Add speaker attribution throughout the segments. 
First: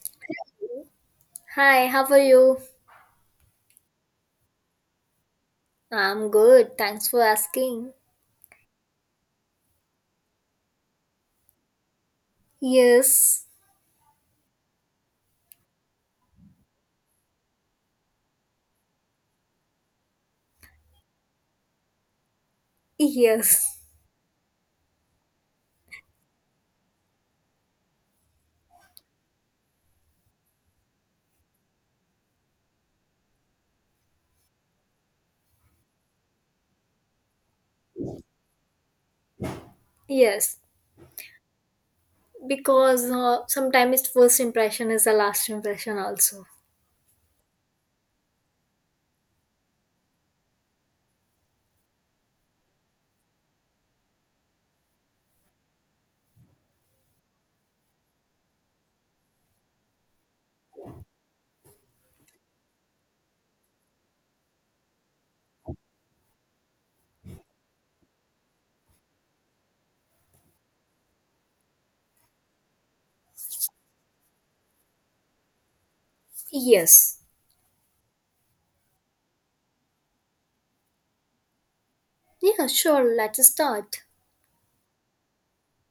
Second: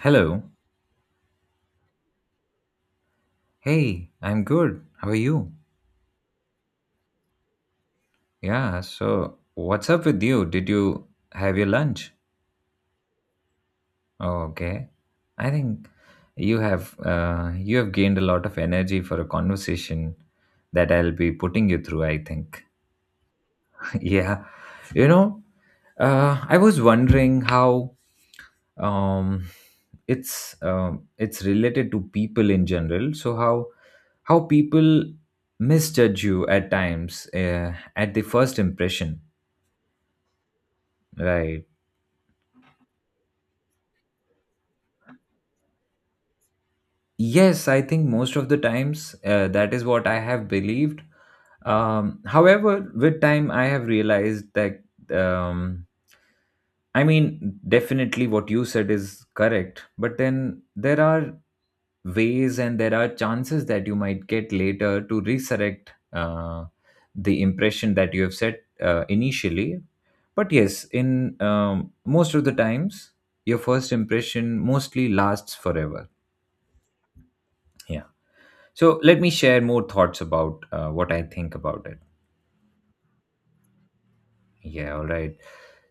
Speaker 1: Hello.
Speaker 2: Hi, how are you?
Speaker 1: Hey, I'm good. How are you?
Speaker 2: I'm good. Thanks for asking.
Speaker 1: Yeah, so what's up with you? Did you have your lunch?
Speaker 2: Yes,
Speaker 1: Oh, okay. I think you have you have gained a lot of energy for a conversation that I'll be putting you through, I think.
Speaker 2: yes,
Speaker 1: Yeah. You know, I was wondering how um, it's related to people in general. So how people misjudge you at times at the first impression.
Speaker 2: yes.
Speaker 1: Right.
Speaker 2: Because sometimes first impression is the last impression, also.
Speaker 1: Yes, I think most of the times, that is what I have believed. However, with time I have realized that um, I mean, definitely what you said is correct, but then there are ways and there are chances that you might get later to resurrect the impression that you have set initially. But yes, in most of the times, your first impression mostly lasts forever.
Speaker 2: Yes.
Speaker 1: Yeah. So let me share more thoughts about what I think about it.
Speaker 2: Yeah, sure. Let's start.
Speaker 1: Yeah, all right.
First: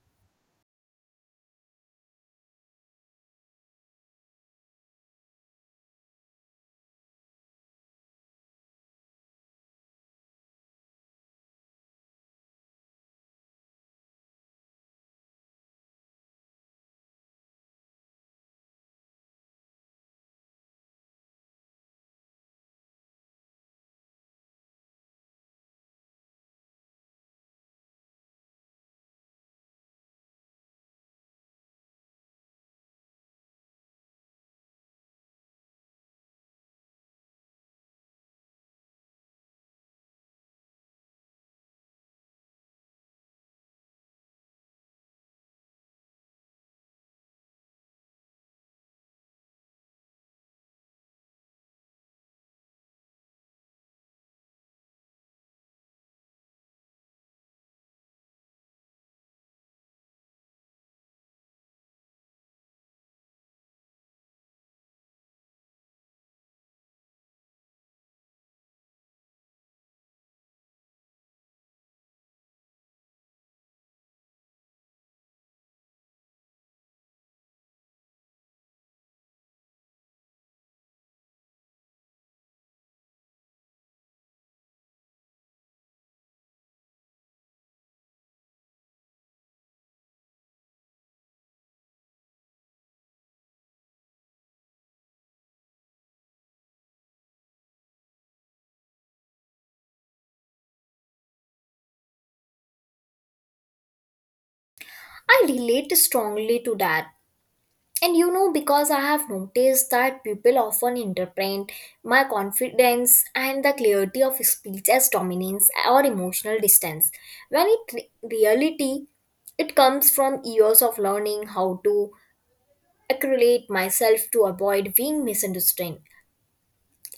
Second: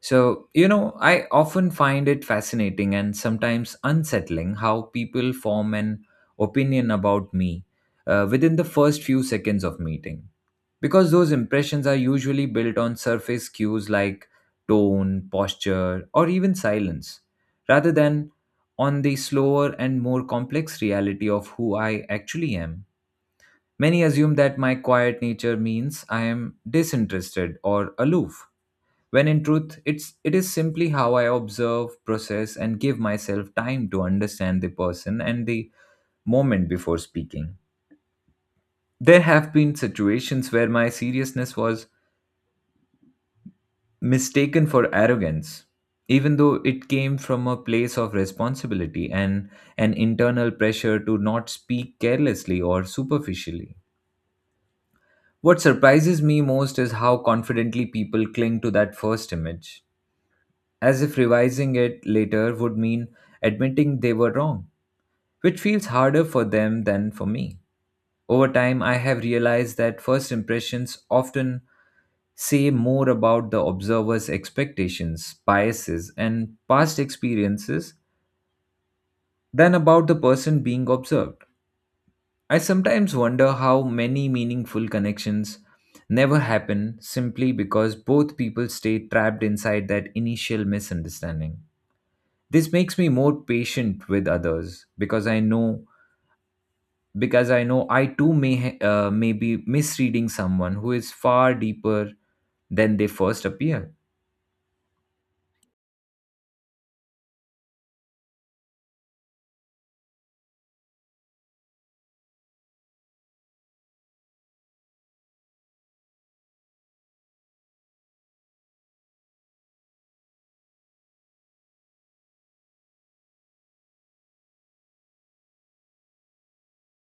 Speaker 1: So, I often find it fascinating and sometimes unsettling how people form an opinion about me within the first few seconds of meeting. Because those impressions are usually built on surface cues like tone, posture, or even silence, rather than on the slower and more complex reality of who I actually am. Many assume that my quiet nature means I am disinterested or aloof when in truth it is simply how I observe, process, and give myself time to understand the person and the moment before speaking. There have been situations where my seriousness was mistaken for arrogance, even though it came from a place of responsibility and an internal pressure to not speak carelessly or superficially. What surprises me most is how confidently people cling to that first image, as if revising it later would mean admitting they were wrong, which feels harder for them than for me. Over time, I have realized that first impressions often say more about the observer's expectations, biases, and past experiences than about the person being observed. I sometimes wonder how many meaningful connections never happen simply because both people stay trapped inside that initial misunderstanding. This makes me more patient with others, because I know I too may be misreading someone who is far deeper than they first appear.
Speaker 2: I relate strongly to that. And you know, because I have noticed that people often interpret my confidence and the clarity of speech as dominance or emotional distance, when in reality, it comes from years of learning how to accurate myself to avoid being misunderstood.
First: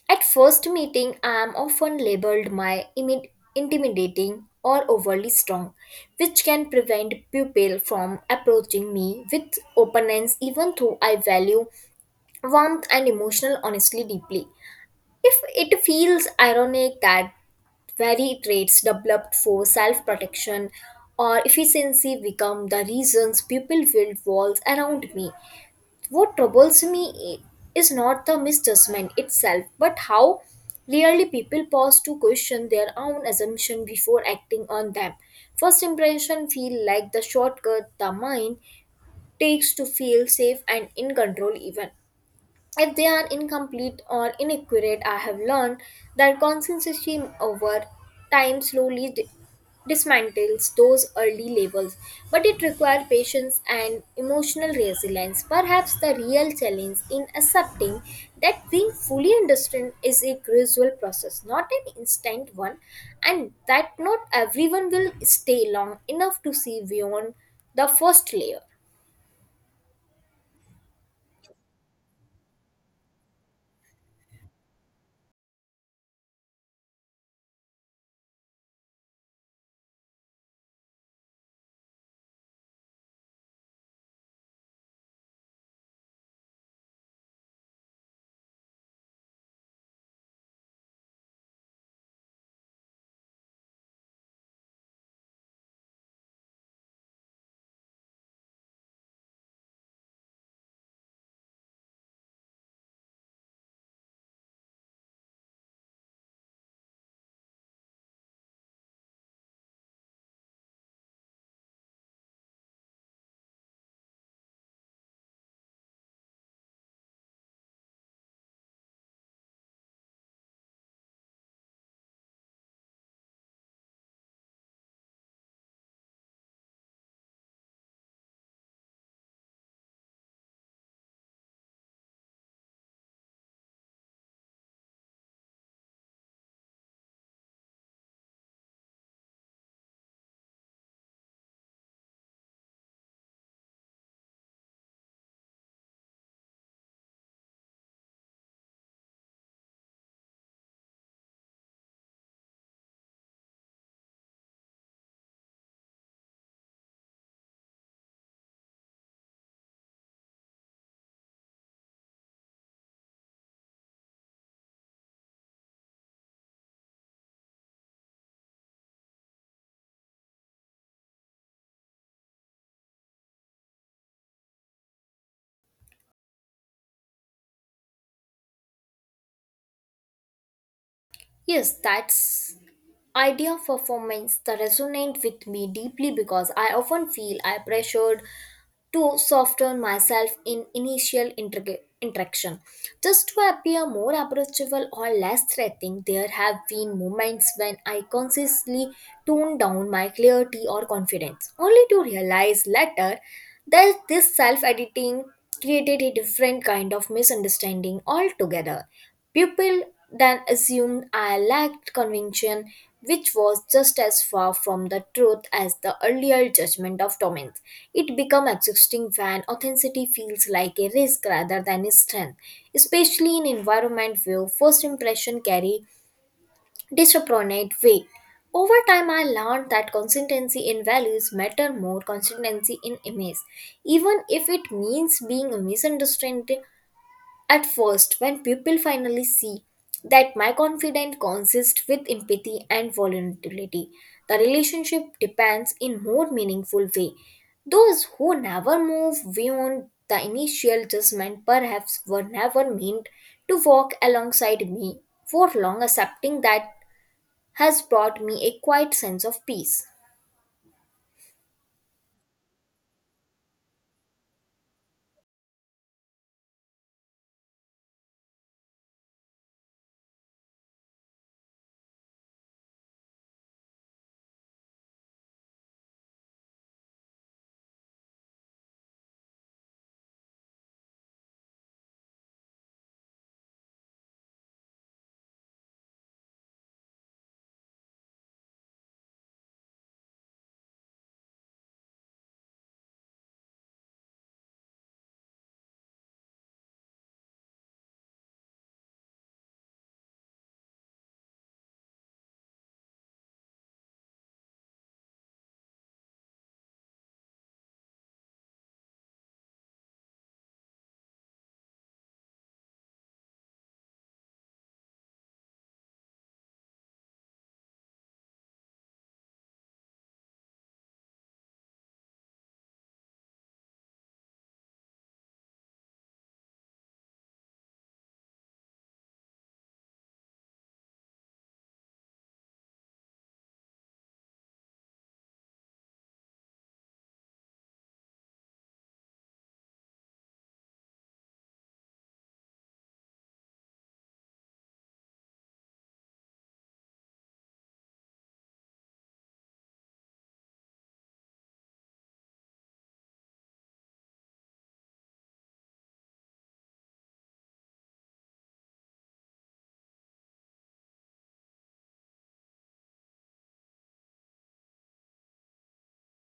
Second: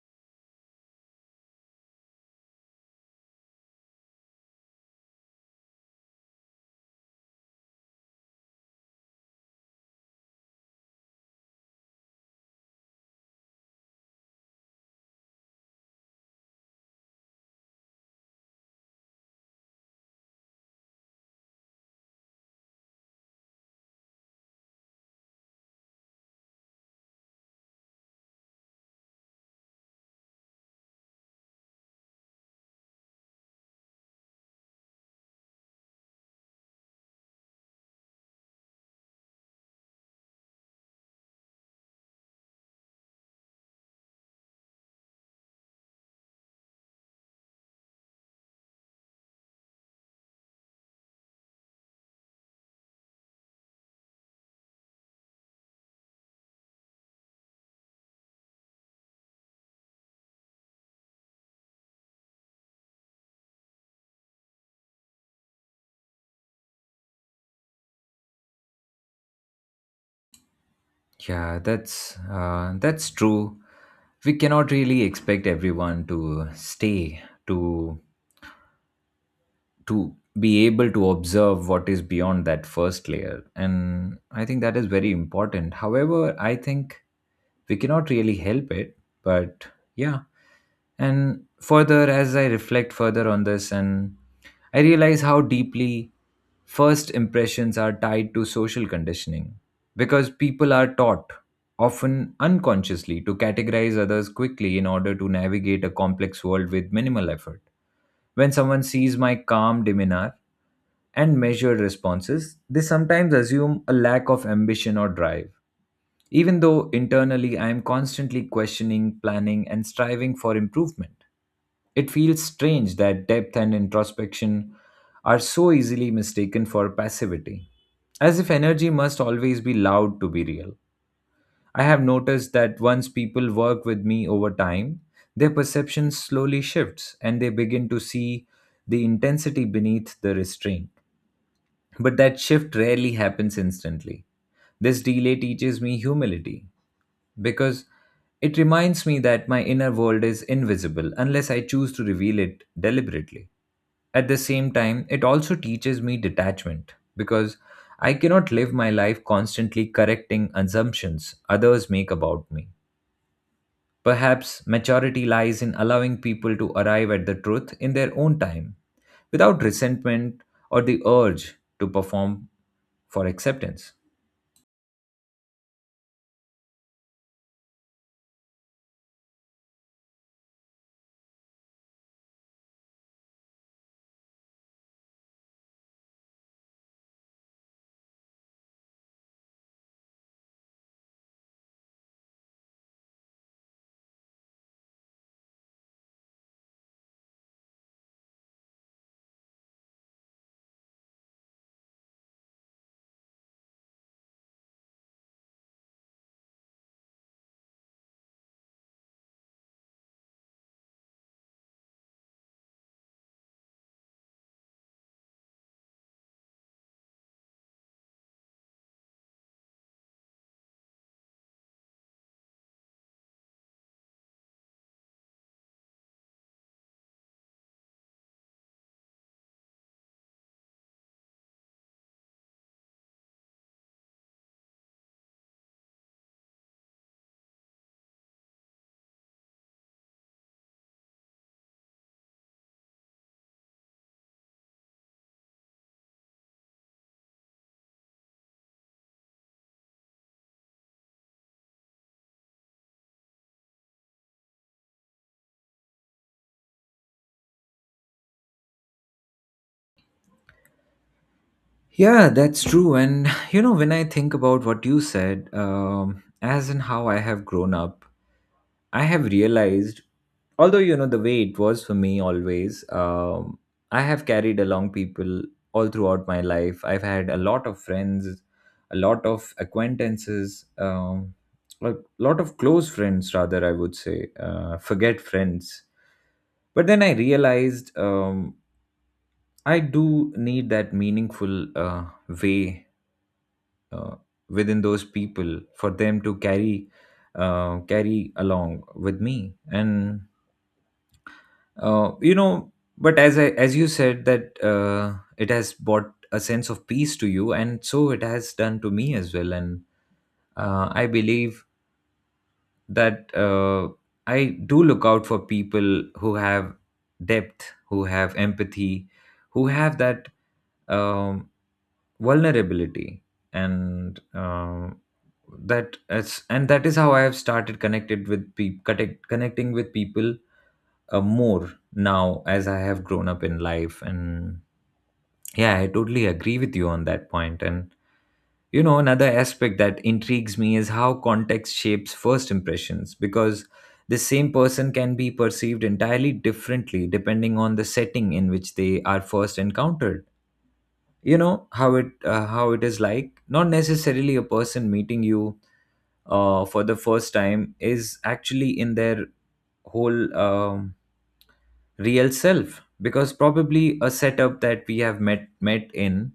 Speaker 2: At first meeting, I am often labeled my intimidating or overly strong, which can prevent people from approaching me with openness even though I value warmth and emotional honesty deeply. If it feels ironic that very traits developed for self protection or efficiency become the reasons people build walls around me. What troubles me is not the misjudgment itself, but how rarely people pause to question their own assumption before acting on them. First impression feel like the shortcut the mind takes to feel safe and in control even if they are incomplete or inaccurate. I have learned that consistency over time slowly dismantles those early labels, but it requires patience and emotional resilience. Perhaps the real challenge in accepting that being fully understood is a gradual process, not an instant one, and that not everyone will stay long enough to see beyond the first layer.
Speaker 1: Yeah, that's true. We cannot really expect everyone to stay, to to be able to observe what is beyond that first layer, and I think that is very important. However, I think we cannot really help it, but yeah. And further, as I reflect further on this, and I realize how deeply first impressions are tied to social conditioning because people are taught, often unconsciously, to categorize others quickly in order to navigate a complex world with minimal effort. When someone sees my calm demeanor and measured responses, they sometimes assume a lack of ambition or drive, even though internally I am constantly questioning, planning, and striving for improvement. It feels strange that depth and introspection are so easily mistaken for passivity, as if energy must always be loud to be real. I have noticed that once people work with me over time, their perception slowly shifts and they begin to see the intensity beneath the restraint. But that shift rarely happens instantly. This delay teaches me humility because it reminds me that my inner world is invisible unless I choose to reveal it deliberately. At the same time, it also teaches me detachment because I cannot live my life constantly correcting assumptions others make about me. Perhaps maturity lies in allowing people to arrive at the truth in their own time, without resentment or the urge to perform for acceptance.
Speaker 2: Yes, that's idea of performance that resonate with me deeply because I often feel I pressured to soften myself in initial interaction. Just to appear more approachable or less threatening, there have been moments when I consciously toned down my clarity or confidence, only to realize later that this self editing created a different kind of misunderstanding altogether. People then assumed I lacked conviction, which was just as far from the truth as the earlier judgment of dominance. It becomes exhausting when authenticity feels like a risk rather than a strength, especially in environment where first impression carry disproportionate weight. Over time, I learned that consistency in values matter more consistency in image, even if it means being misunderstood at first. When people finally see that my confidence consists with empathy and vulnerability, the relationship depends in more meaningful way. Those who never move beyond the initial judgment perhaps were never meant to walk alongside me for long. Accepting that has brought me a quiet sense of peace.
Speaker 1: Yeah, that's true. And, when I think about what you said, as in how I have grown up, I have realized, although, the way it was for me always, I have carried along people all throughout my life. I've had a lot of friends, a lot of acquaintances, a lot of close friends, rather, I would say, forget friends. But then I realized, I do need that meaningful way uh, within those people for them to carry along with me, and uh, you know. But as I as you said that it has brought a sense of peace to you, and so it has done to me as well. And I believe that I do look out for people who have depth, who have empathy, who have that. um vulnerability, and that it's and that is how I have started connected with people, connecting with people more now as I have grown up in life. And yeah, I totally agree with you on that point. And another aspect that intrigues me is how context shapes first impressions, because the same person can be perceived entirely differently depending on the setting in which they are first encountered. You know how it is, like, not necessarily a person meeting you for the first time is actually in their whole real self, because probably a setup that we have met in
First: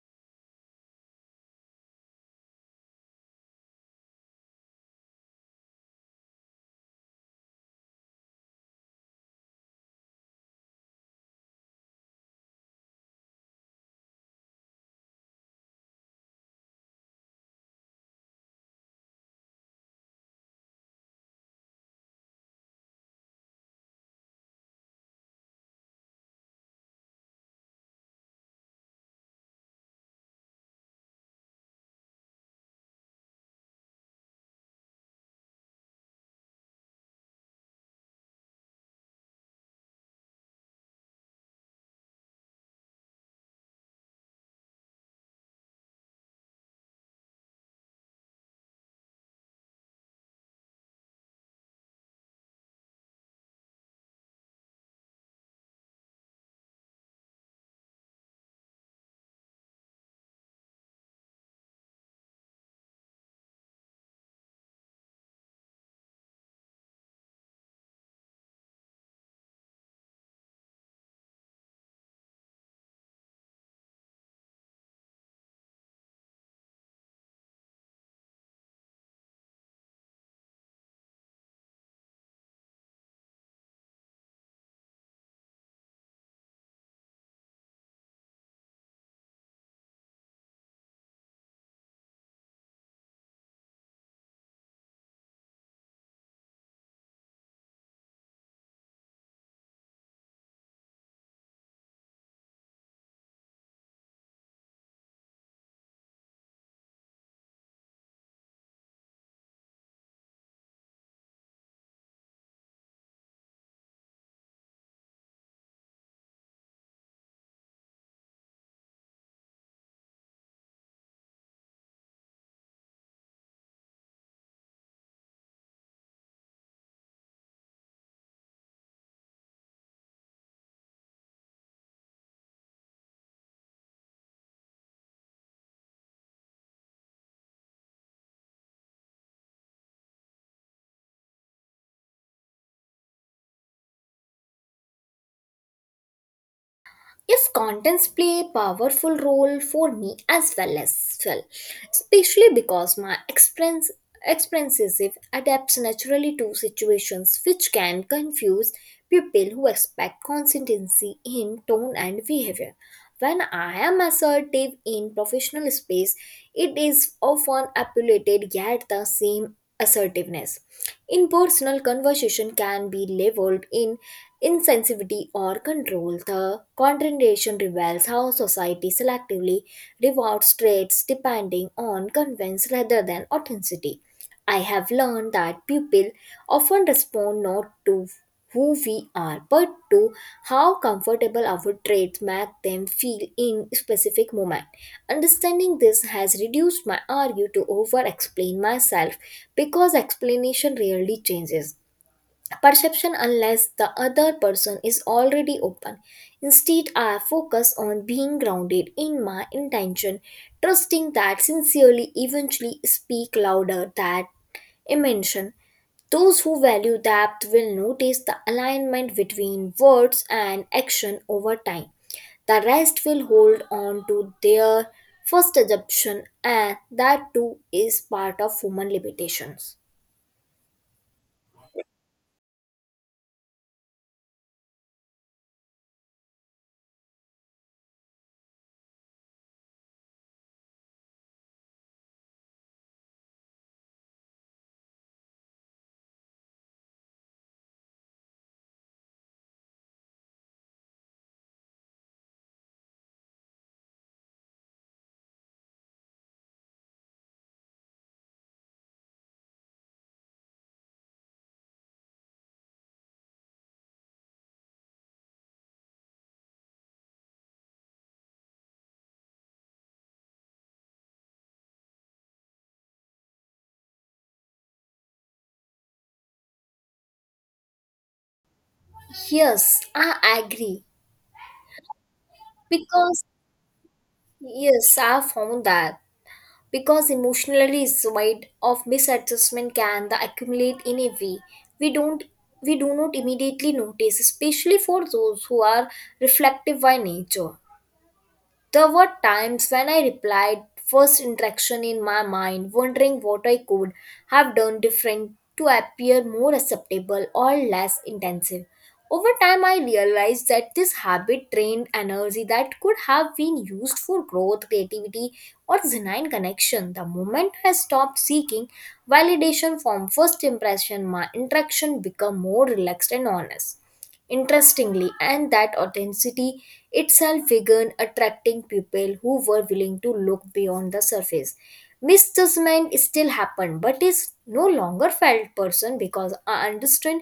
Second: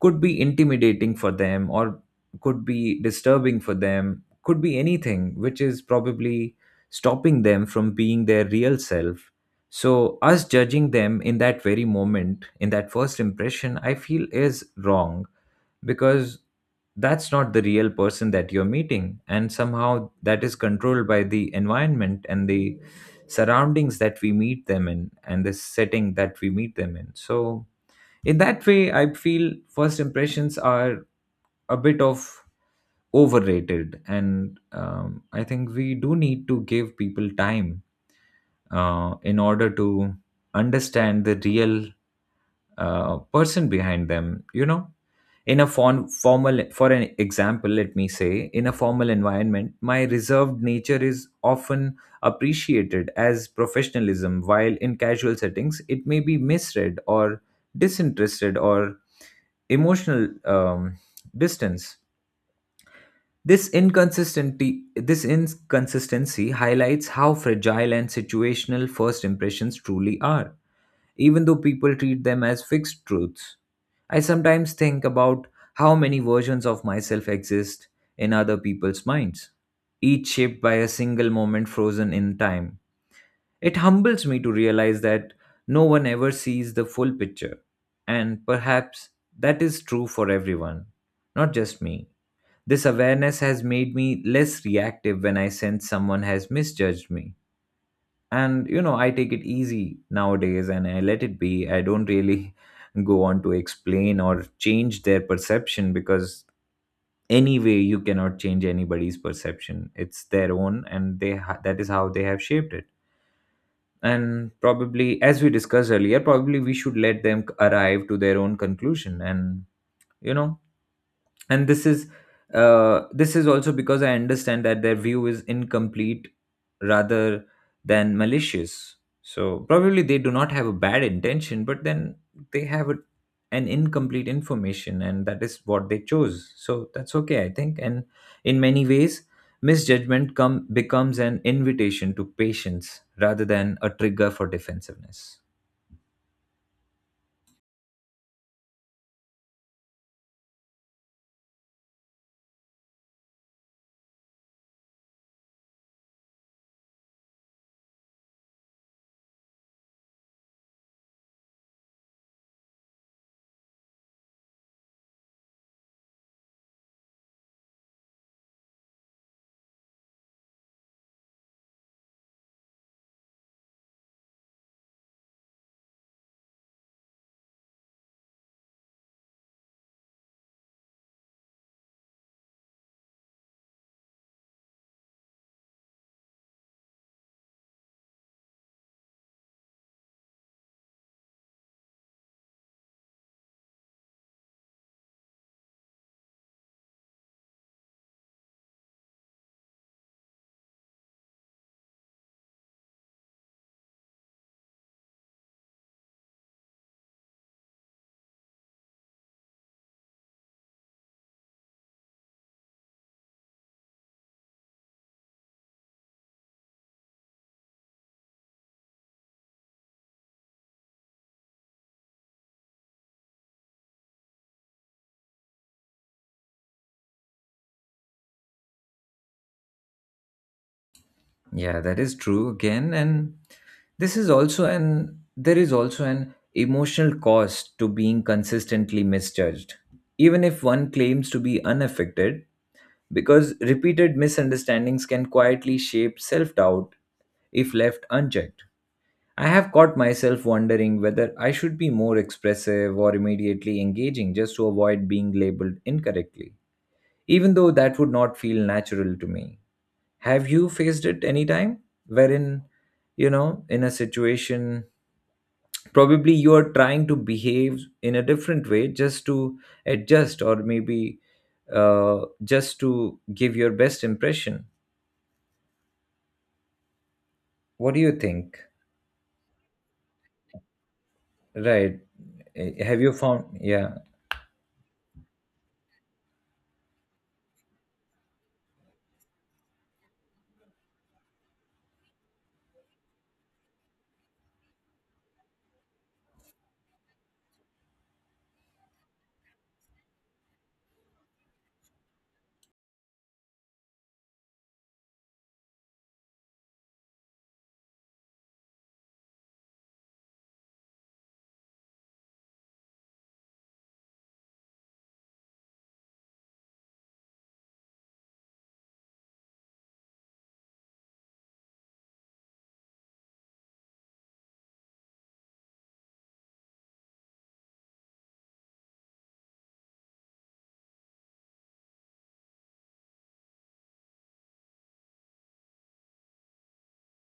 Speaker 1: could be intimidating for them, or could be disturbing for them, could be anything which is probably stopping them from being their real self. So us judging them in that very moment, in that first impression, I feel is wrong, because that's not the real person that you're meeting, and somehow that is controlled by the environment and the surroundings that we meet them in and the setting that we meet them in. So in that way, I feel first impressions are a bit of overrated, and I think we do need to give people time in order to understand the real person behind them. In a formal, for an example, let me say, in a formal environment my reserved nature is often appreciated as professionalism, while in casual settings it may be misread, or disinterested, or emotional distance. This inconsistency highlights how fragile and situational first impressions truly are, even though people treat them as fixed truths. I sometimes think about how many versions of myself exist in other people's minds, each shaped by a single moment frozen in time. It humbles me to realize that no one ever sees the full picture, and perhaps that is true for everyone, not just me. This awareness has made me less reactive when I sense someone has misjudged me, and I take it easy nowadays, and I let it be. I don't really go on to explain or change their perception, because anyway you cannot change anybody's perception. It's their own, and that is how they have shaped it. And probably, as we discussed earlier, probably we should let them arrive to their own conclusion. And you know this is also because I understand that their view is incomplete rather than malicious. So probably they do not have a bad intention, but then they have an incomplete information, and that is what they chose. So that's okay, I think. And in many ways, misjudgment come becomes an invitation to patience rather than a trigger for defensiveness.
Speaker 2: Yes, contents play a powerful role for me as well, especially because my experiences if adapts naturally to situations which can confuse people who expect consistency in tone and behavior. When I am assertive in professional space, it is often appellated, yet the same assertiveness in personal conversation can be leveled in insensitivity or control. The contradiction reveals how society selectively rewards traits depending on convenience rather than authenticity. I have learned that people often respond not to who we are but to how comfortable our traits make them feel in specific moment. Understanding this has reduced my argue to over explain myself, because explanation rarely changes perception unless the other person is already open. Instead, I focus on being grounded in my intention, trusting that sincerely eventually speak louder than emotion. Those who value depth will notice the alignment between words and action over time. The rest will hold on to their first assumption, and that too is part of human limitations.
Speaker 1: Yeah, that is true again. And this is also an there is also an emotional cost to being consistently misjudged, even if one claims to be unaffected, because repeated misunderstandings can quietly shape self doubt if left unchecked. I have caught myself wondering whether I should be more expressive or immediately engaging just to avoid being labeled incorrectly, even though that would not feel natural to me. Have you faced it anytime, wherein, in a situation, probably you are trying to behave in a different way just to adjust, or maybe just to give your best impression? What do you think?
Speaker 2: Yes, I agree.
Speaker 1: Right. Have you
Speaker 2: Because
Speaker 1: found, yeah,
Speaker 2: yes, I have found that because emotional result of misadjustment can the accumulate in a way we don't we do not immediately notice, especially for those who are reflective by nature. There were times when I replied first interaction in my mind, wondering what I could have done different to appear more acceptable or less intensive. Over time, I realized that this habit drained energy that could have been used for growth, creativity, or genuine connection. The moment I stopped seeking validation from first impression, my interaction became more relaxed and honest. Interestingly, and that authenticity itself began attracting people who were willing to look beyond the surface. Misjudgment still happened, but is no longer felt person because I understand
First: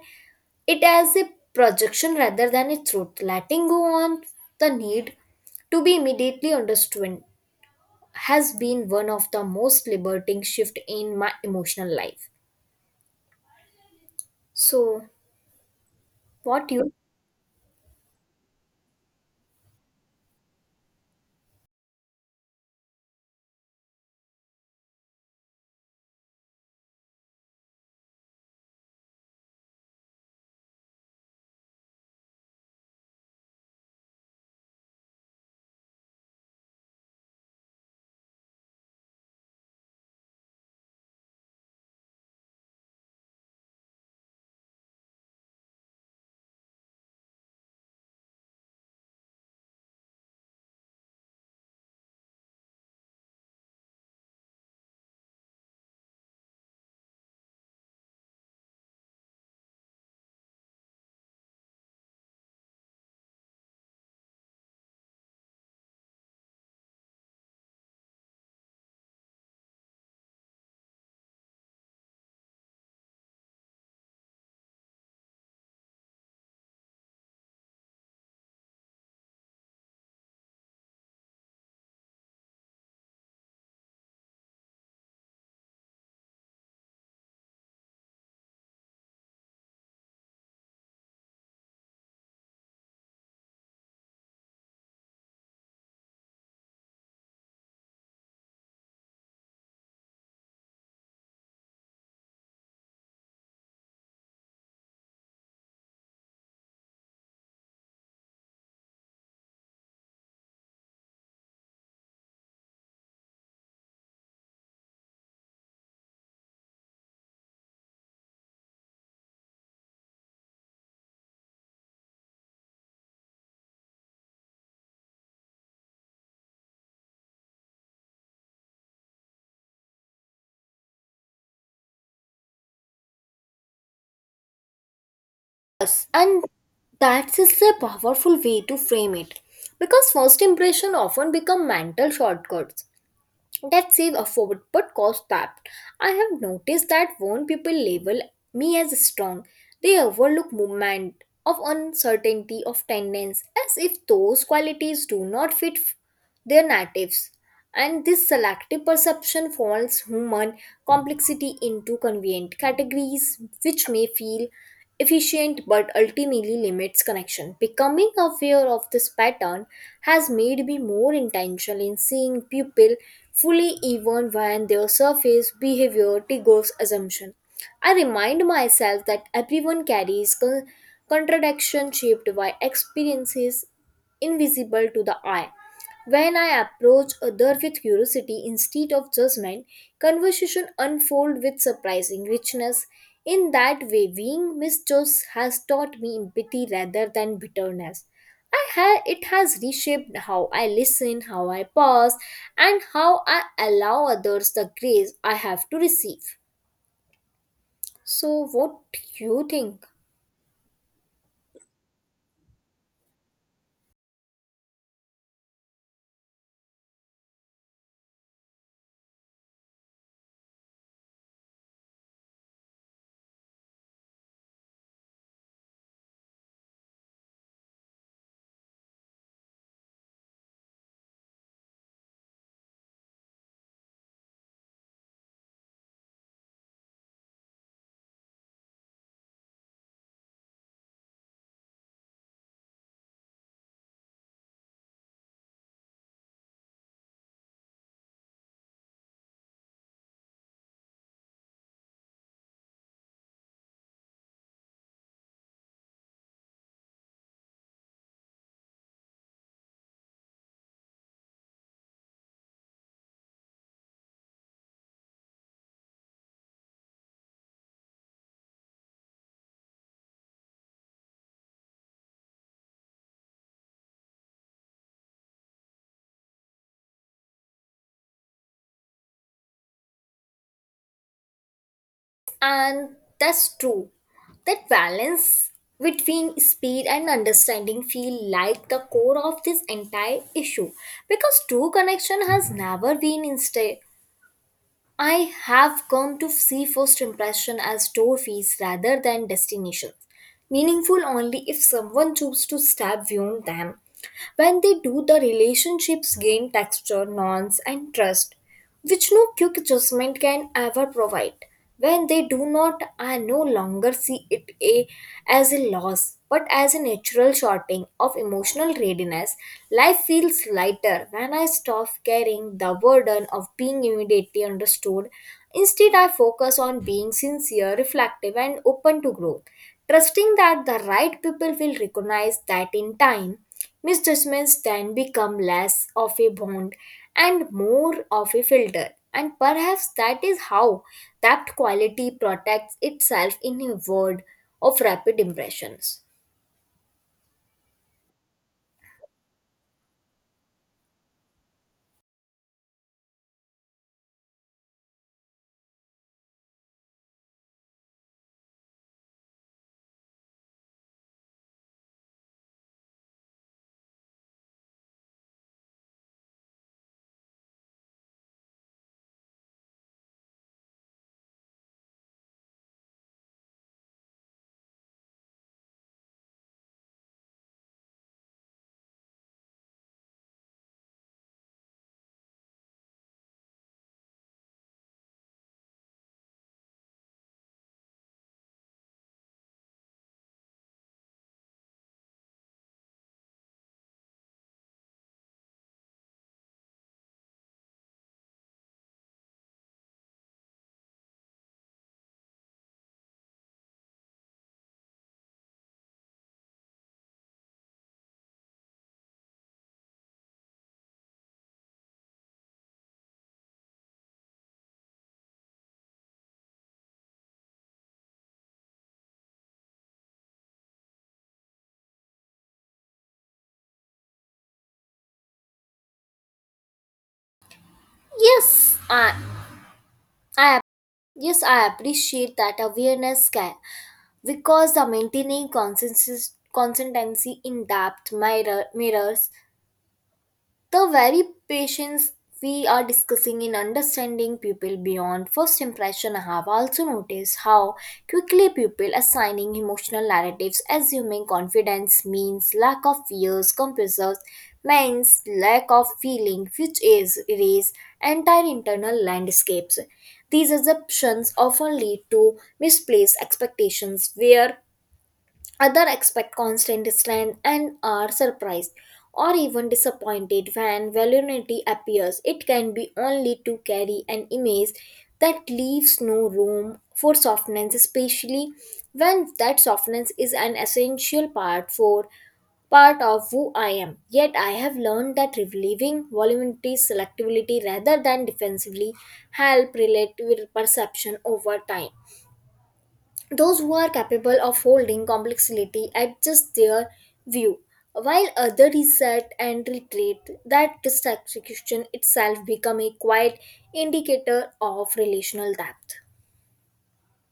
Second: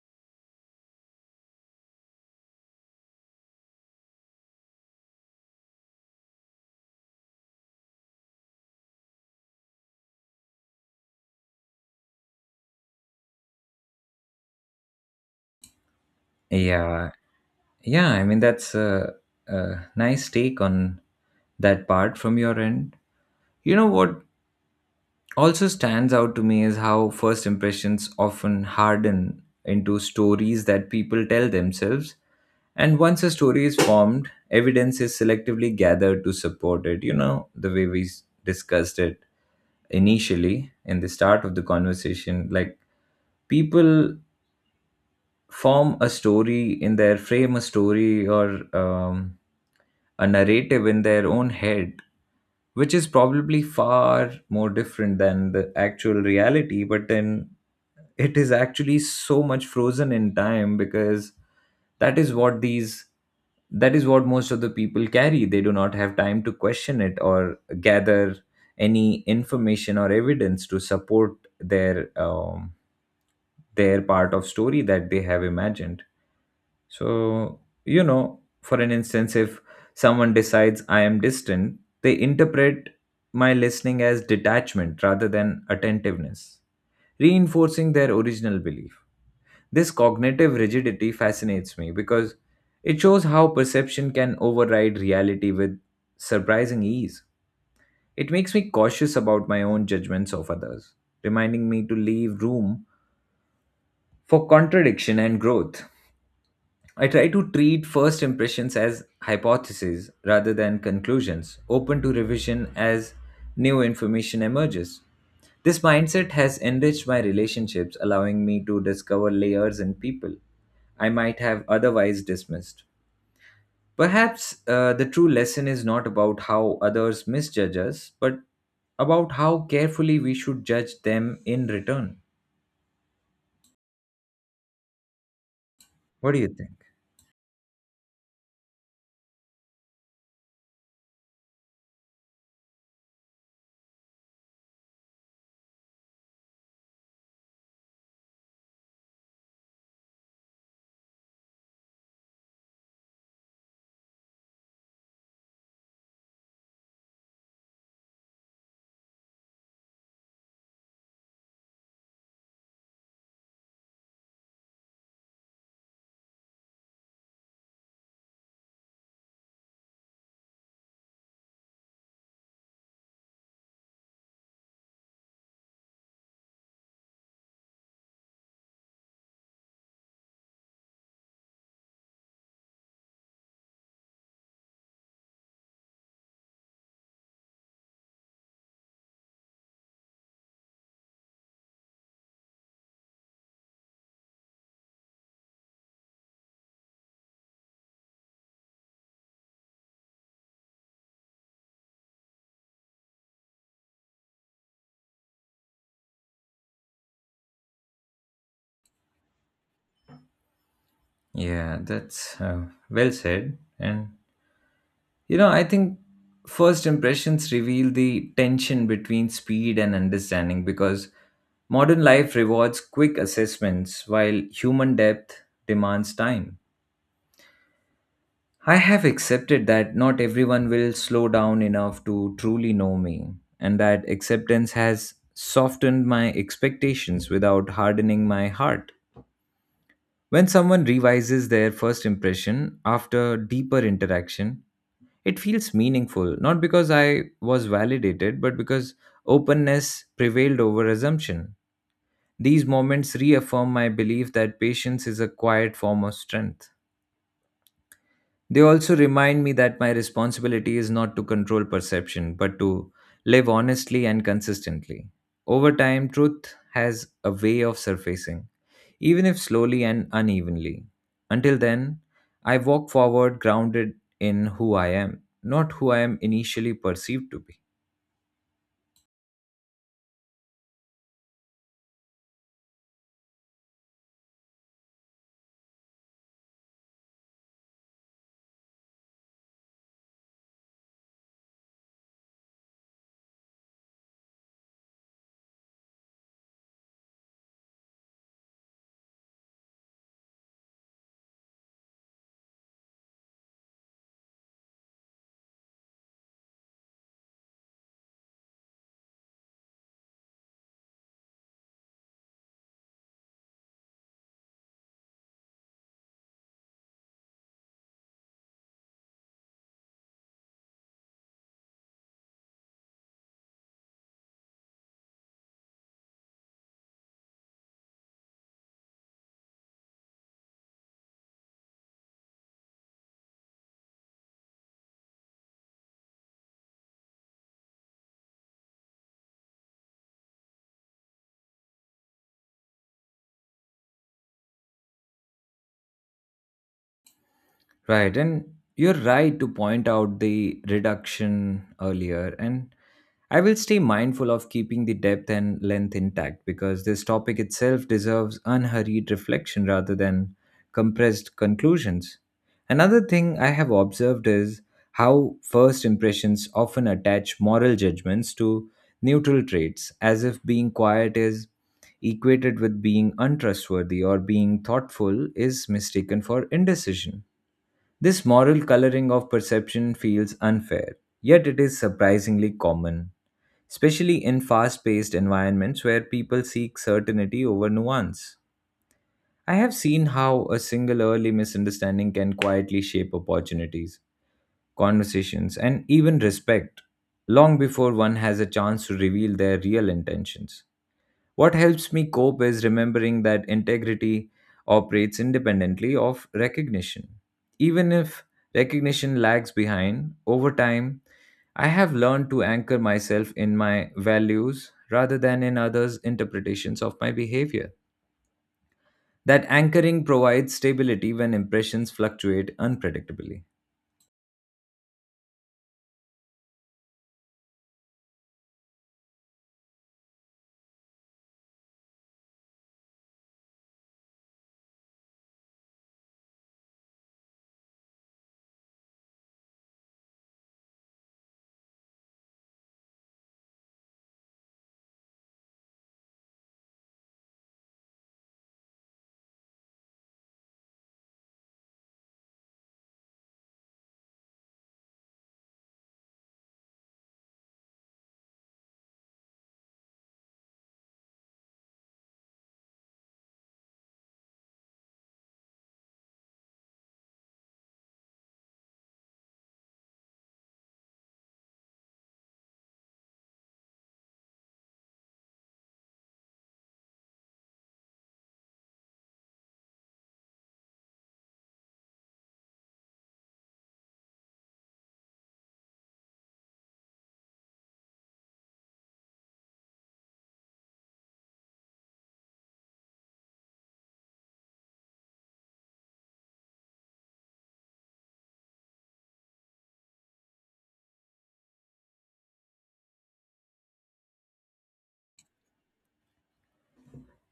Speaker 2: it as a projection rather than a truth. Letting go on the need to be immediately understood has been one of the most liberating shift in my emotional life. So, what you?
Speaker 1: yeah, yeah, I mean, that's a nice take on that part from your end. What also stands out to me is how first impressions often harden into stories that people tell themselves. And once a story is formed, evidence is selectively gathered to support it. You know, the way discussed it initially in the start of the conversation, like people form a story in their frame a story or a narrative in their own head, which is probably far more different than the actual reality. But then it is actually so much frozen in time because that is what these that is what most of the people carry. They do not have time to question it or gather any information or evidence to support their um, their part of story that they have imagined. So, you know, for an instance, if someone decides I am distant, they interpret my listening as detachment rather than attentiveness, reinforcing their original belief. This cognitive rigidity fascinates me because it shows how perception can override reality with surprising ease. It makes me cautious about my own judgments of others, reminding me to leave room for contradiction and growth. I try to treat first impressions as hypotheses rather than conclusions, open to revision as new information emerges. This mindset has enriched my relationships, allowing me to discover layers in people I might have otherwise dismissed. Perhaps the true lesson is not about how others misjudge us, but about how carefully we should judge them in return.
Speaker 2: Yes,
Speaker 1: What do
Speaker 2: and
Speaker 1: you think?
Speaker 2: that's is a powerful way to frame it because first impression often become mental shortcuts that save effort but cost back. I have noticed that when people label me as strong, they overlook movement of uncertainty of tendons as if those qualities do not fit their natives. And this selective perception falls human complexity into convenient categories which may feel efficient but ultimately limits connection. Becoming aware of this pattern has made me more intentional in seeing people fully even when their surface behavior triggers assumption. I remind myself that everyone carries contradiction shaped by experiences invisible to the eye. When I approach other with curiosity instead of judgment, conversation unfold with surprising richness. In that way, being misjudged has taught me empathy rather than bitterness. It has reshaped how I listen, how I pause, and how I allow others the grace I have to receive. So, what do you think?
Speaker 1: Yeah, that's well said. And you know, I think first impressions reveal the tension between speed and understanding because modern life rewards quick assessments while human depth demands time. I have accepted that not everyone will slow down enough to truly know me, and that acceptance has softened my expectations without hardening my heart. When someone revises their first impression after deeper interaction, it feels meaningful, not because I was validated, but because openness prevailed over assumption. These moments reaffirm my belief that patience is a quiet form of strength. They also remind me that my responsibility is not to control perception, but to live honestly and consistently. Over time, truth has a way of surfacing, even if slowly and unevenly. Until then, I walk forward grounded in who I am, not who I am initially perceived to be.
Speaker 2: And that's true. That balance between speed and understanding feel like the core of this entire issue because true connection has never been instead. I have come to see first impression as trophies rather than destinations, meaningful only if someone chooses to step beyond them. When they do, the relationships gain texture, nuance, and trust, which no quick adjustment can ever provide. When they do not, I no longer see it as a loss, but as a natural shortening of emotional readiness. Life feels lighter when I stop carrying the burden of being immediately understood. Instead, I focus on being sincere, reflective, and open to growth, trusting that the right people will recognize that in time. Misjudgments then become less of a bond and more of a filter, and perhaps that is how that quality protects itself in a world of rapid impressions.
Speaker 1: Right, and you're right to point out the reduction earlier, and I will stay mindful of keeping the depth and length intact because this topic itself deserves unhurried reflection rather than compressed conclusions. Another thing I have observed is how first impressions often attach moral judgments to neutral traits, as if being quiet is equated with being untrustworthy or being thoughtful is mistaken for indecision. This moral coloring of perception feels unfair, yet it is surprisingly common, especially in fast paced environments where people seek certainty over nuance. I have seen how a single early misunderstanding can quietly shape opportunities, conversations, and even respect long before one has a chance to reveal their real intentions. What helps me cope is remembering that integrity operates independently of recognition. Even if recognition lags behind, over time, I have learned to anchor myself in my values rather than in others' interpretations of my behavior. That anchoring provides stability when impressions fluctuate unpredictably.
Speaker 2: Yes, I, I yes, I appreciate that awareness because the maintaining consensus consistency in depth mirrors the very patience we are discussing in understanding people beyond first impression. I have also noticed how quickly people assigning emotional narratives, assuming confidence means lack of fears, compresses means lack of feeling, which is erase entire internal landscapes. These assumptions often lead to misplaced expectations where other expect constant strength and are surprised or even disappointed when vulnerability appears. It can be only to carry an image that leaves no room for softness, especially when that softness is an essential part of who I am. Yet I have learned that relieving voluntary selectivity rather than defensively help relate with perception over time. Those who are capable of holding complexity adjust their view, while others reset and retreat. That distraction itself become a quiet indicator of relational depth.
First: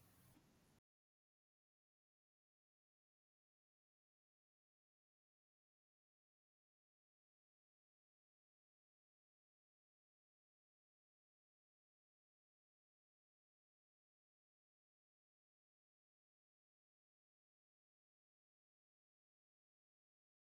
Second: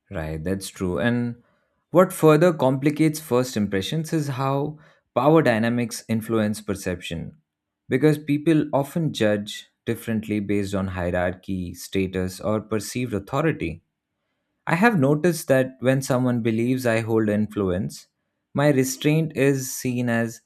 Speaker 1: Right, that's true. And what further complicates first impressions is how power dynamics influence perception, because people often judge differently based on hierarchy, status, or perceived authority. I have noticed that when someone believes I hold influence, my restraint is seen as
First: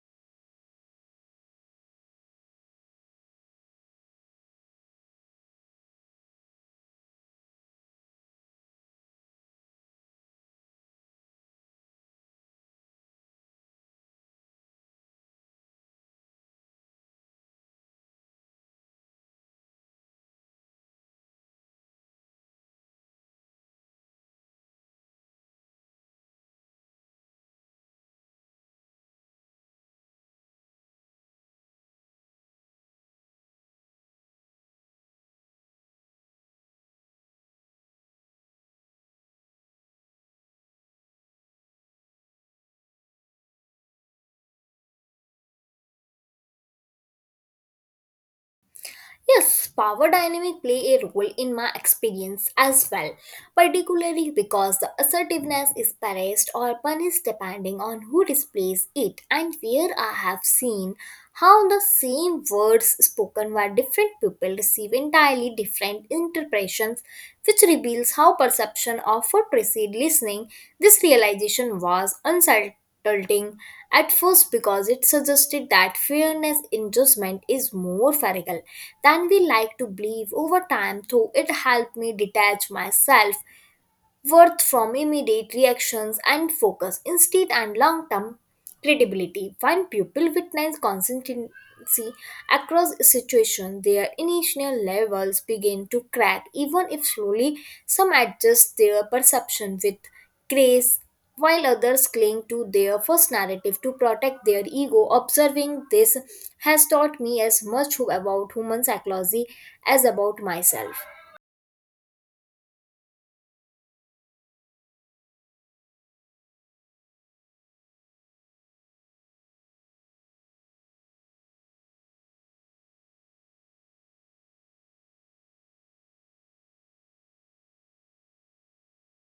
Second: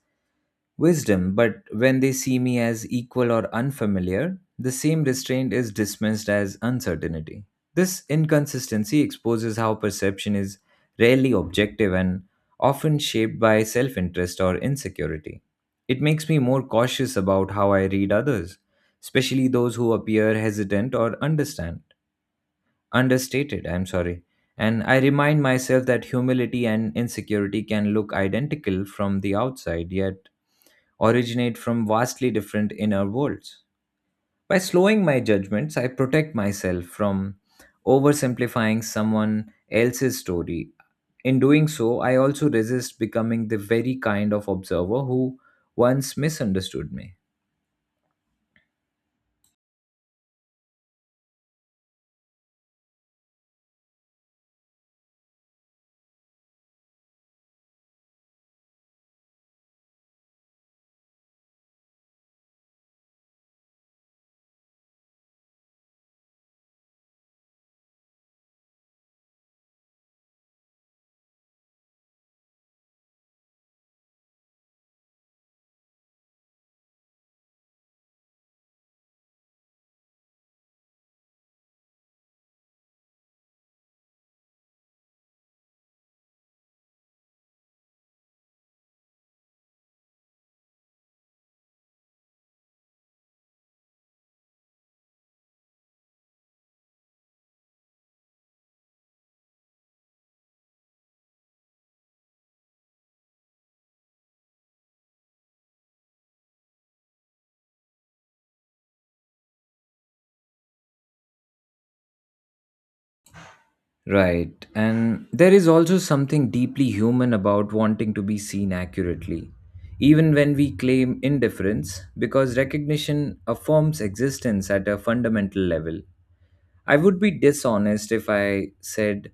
Speaker 1: wisdom, but when they see me as equal or unfamiliar, the same restraint is dismissed as uncertainty. This inconsistency exposes how perception is rarely objective and often shaped by self interest or insecurity. It makes me more cautious about how I read others, especially those who appear hesitant or understand understated, I'm sorry. And I remind myself that humility and insecurity can look identical from the outside, yet originate from vastly different inner worlds. By slowing my judgments, I protect myself from oversimplifying someone else's story. In doing so, I also resist becoming the very kind of observer who once misunderstood me.
Speaker 2: Yes, power dynamic play a role in my experience as well, particularly because the assertiveness is praised or punished depending on who displays it and where. I have seen how the same words spoken by different people receive entirely different interpretations, which reveals how perception of what precede listening. This realization was unsettled tilting at first because it suggested that fairness in judgment is more radical than we like to believe. Over time though, it helped me detach myself worth from immediate reactions and focus, instead, and long term credibility. When people witness consistency across situations, their initial levels begin to crack, even if slowly. Some adjust their perception with grace, while others cling to their first narrative to protect their ego. Observing this has taught me as much about human psychology as about myself.
Speaker 1: Right, and there is also something deeply human about wanting to be seen accurately, even when we claim indifference, because recognition affirms existence at a fundamental level. I would be dishonest if I said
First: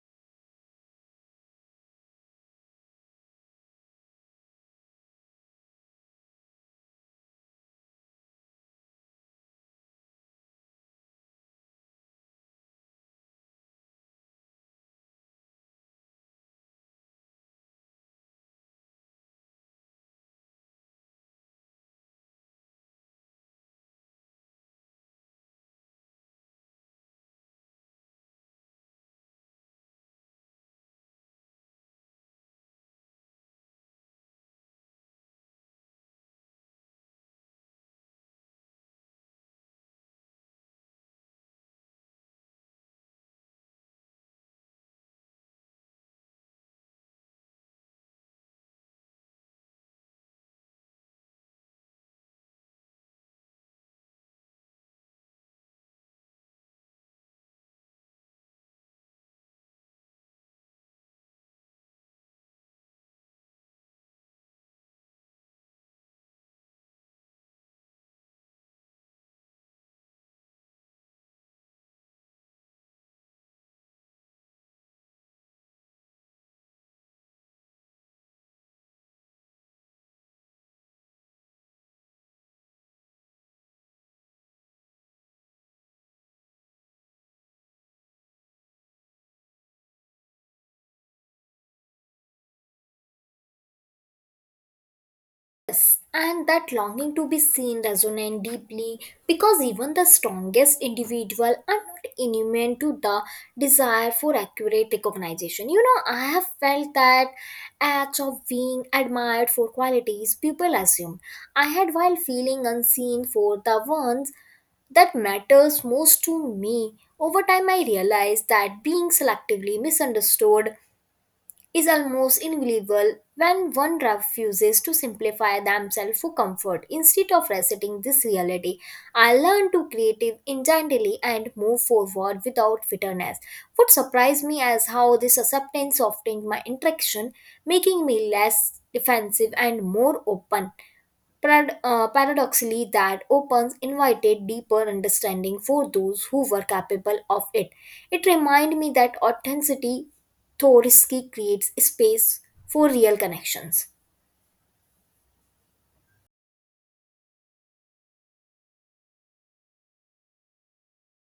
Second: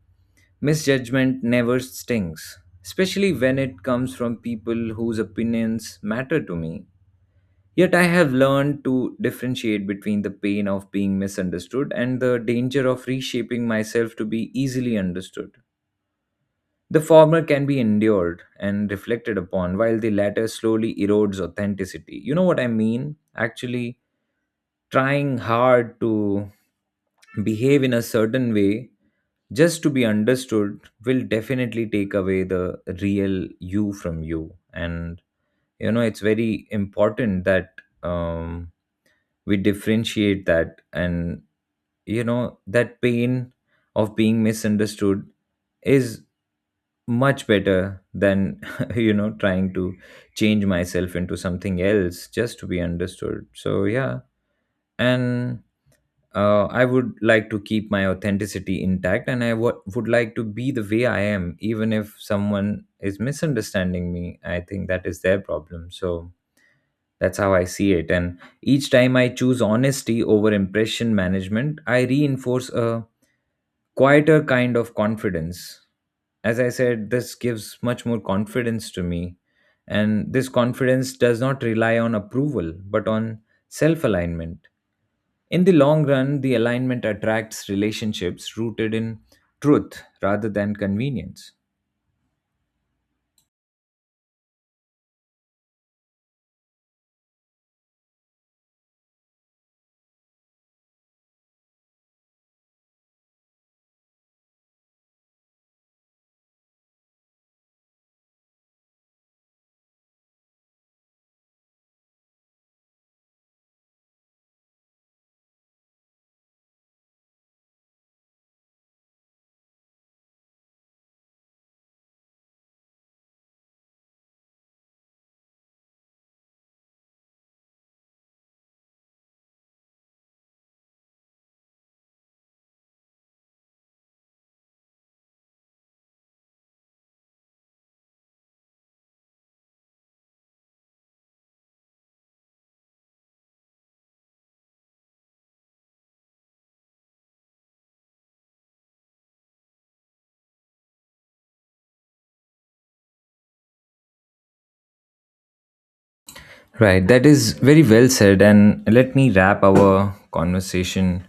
Speaker 1: misjudgment never stings, especially when it comes from people whose opinions matter to me. Yet I have learned to differentiate between the pain of being misunderstood and the danger of reshaping myself to be easily understood. The former can be endured and reflected upon, while the latter slowly erodes authenticity. You know what I mean? Actually, trying hard to behave in a certain way just to be understood will definitely take away the real you from you. And you know, it's very important that um, we differentiate that. And you know, that pain of being misunderstood is much better than you know, trying to change myself into something else just to be understood. So yeah, and I would like to keep my authenticity intact, and would like to be the way I am, even if someone is misunderstanding me. I think that is their problem. So that's how I see it. And each time I choose honesty over impression management, I reinforce a quieter kind of confidence. As I said, this gives much more confidence to me. And this confidence does not rely on approval, but on self alignment. In the long run, the alignment attracts relationships rooted in truth rather than convenience.
Speaker 2: Yes, and that longing to be seen resonates deeply because even the strongest individual are not immune to the desire for accurate recognition. You know, I have felt that acts of being admired for qualities people assume I had while feeling unseen for the ones that matters most to me. Over time, I realized that being selectively misunderstood is almost invaluable when one refuses to simplify themselves for comfort. Instead of resetting this reality, I learn to creative intently and move forward without bitterness. What surprised me is how this acceptance softened my interaction, making me less defensive and more open. Paradoxically, that opens invited deeper understanding for those who were capable of it. It reminded me that authenticity, though risky, creates space for real connections.
Speaker 1: Right, that is very well said. And let me wrap our conversation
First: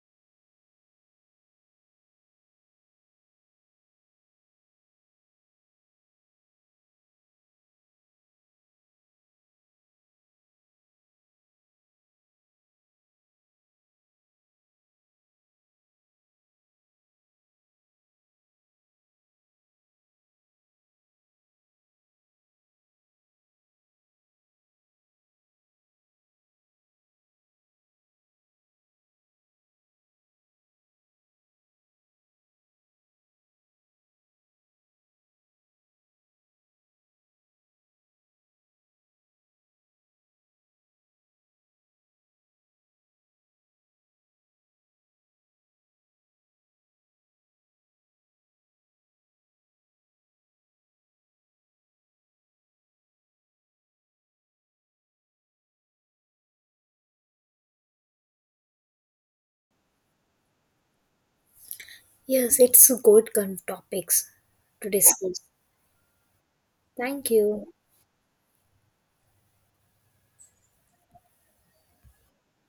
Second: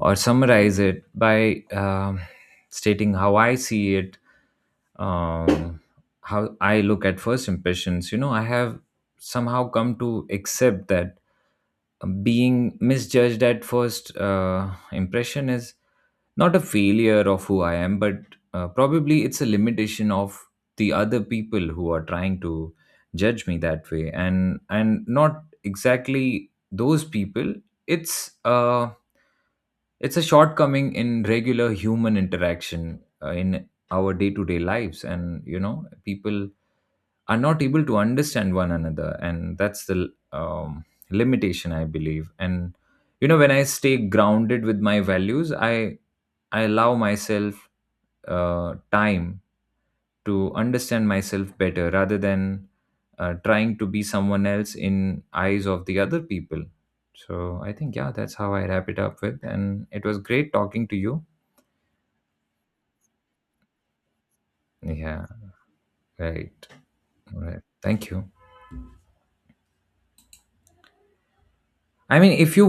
Speaker 1: or summarize it by stating how I see it, um, how I look at first impressions. You know, I have somehow come to accept that being misjudged at first impression is not a failure of who I am, but probably it's a limitation of the other people who are trying to judge me that way, and not exactly those people. It's uh, it's a shortcoming in regular human interaction in our day to day lives, and you know people are not able to understand one another, and that's the limitation I believe. And you know, when I stay grounded with my values, I allow myself time to understand myself better rather than trying to be someone else in eyes of the other people. So I think, yeah, that's how I wrap it up with. And it was great talking to you.
Speaker 2: Yes, it's good topics to
Speaker 1: Yeah.
Speaker 2: discuss.
Speaker 1: Right.
Speaker 2: Thank
Speaker 1: All right,
Speaker 2: you.
Speaker 1: thank you. I mean, if you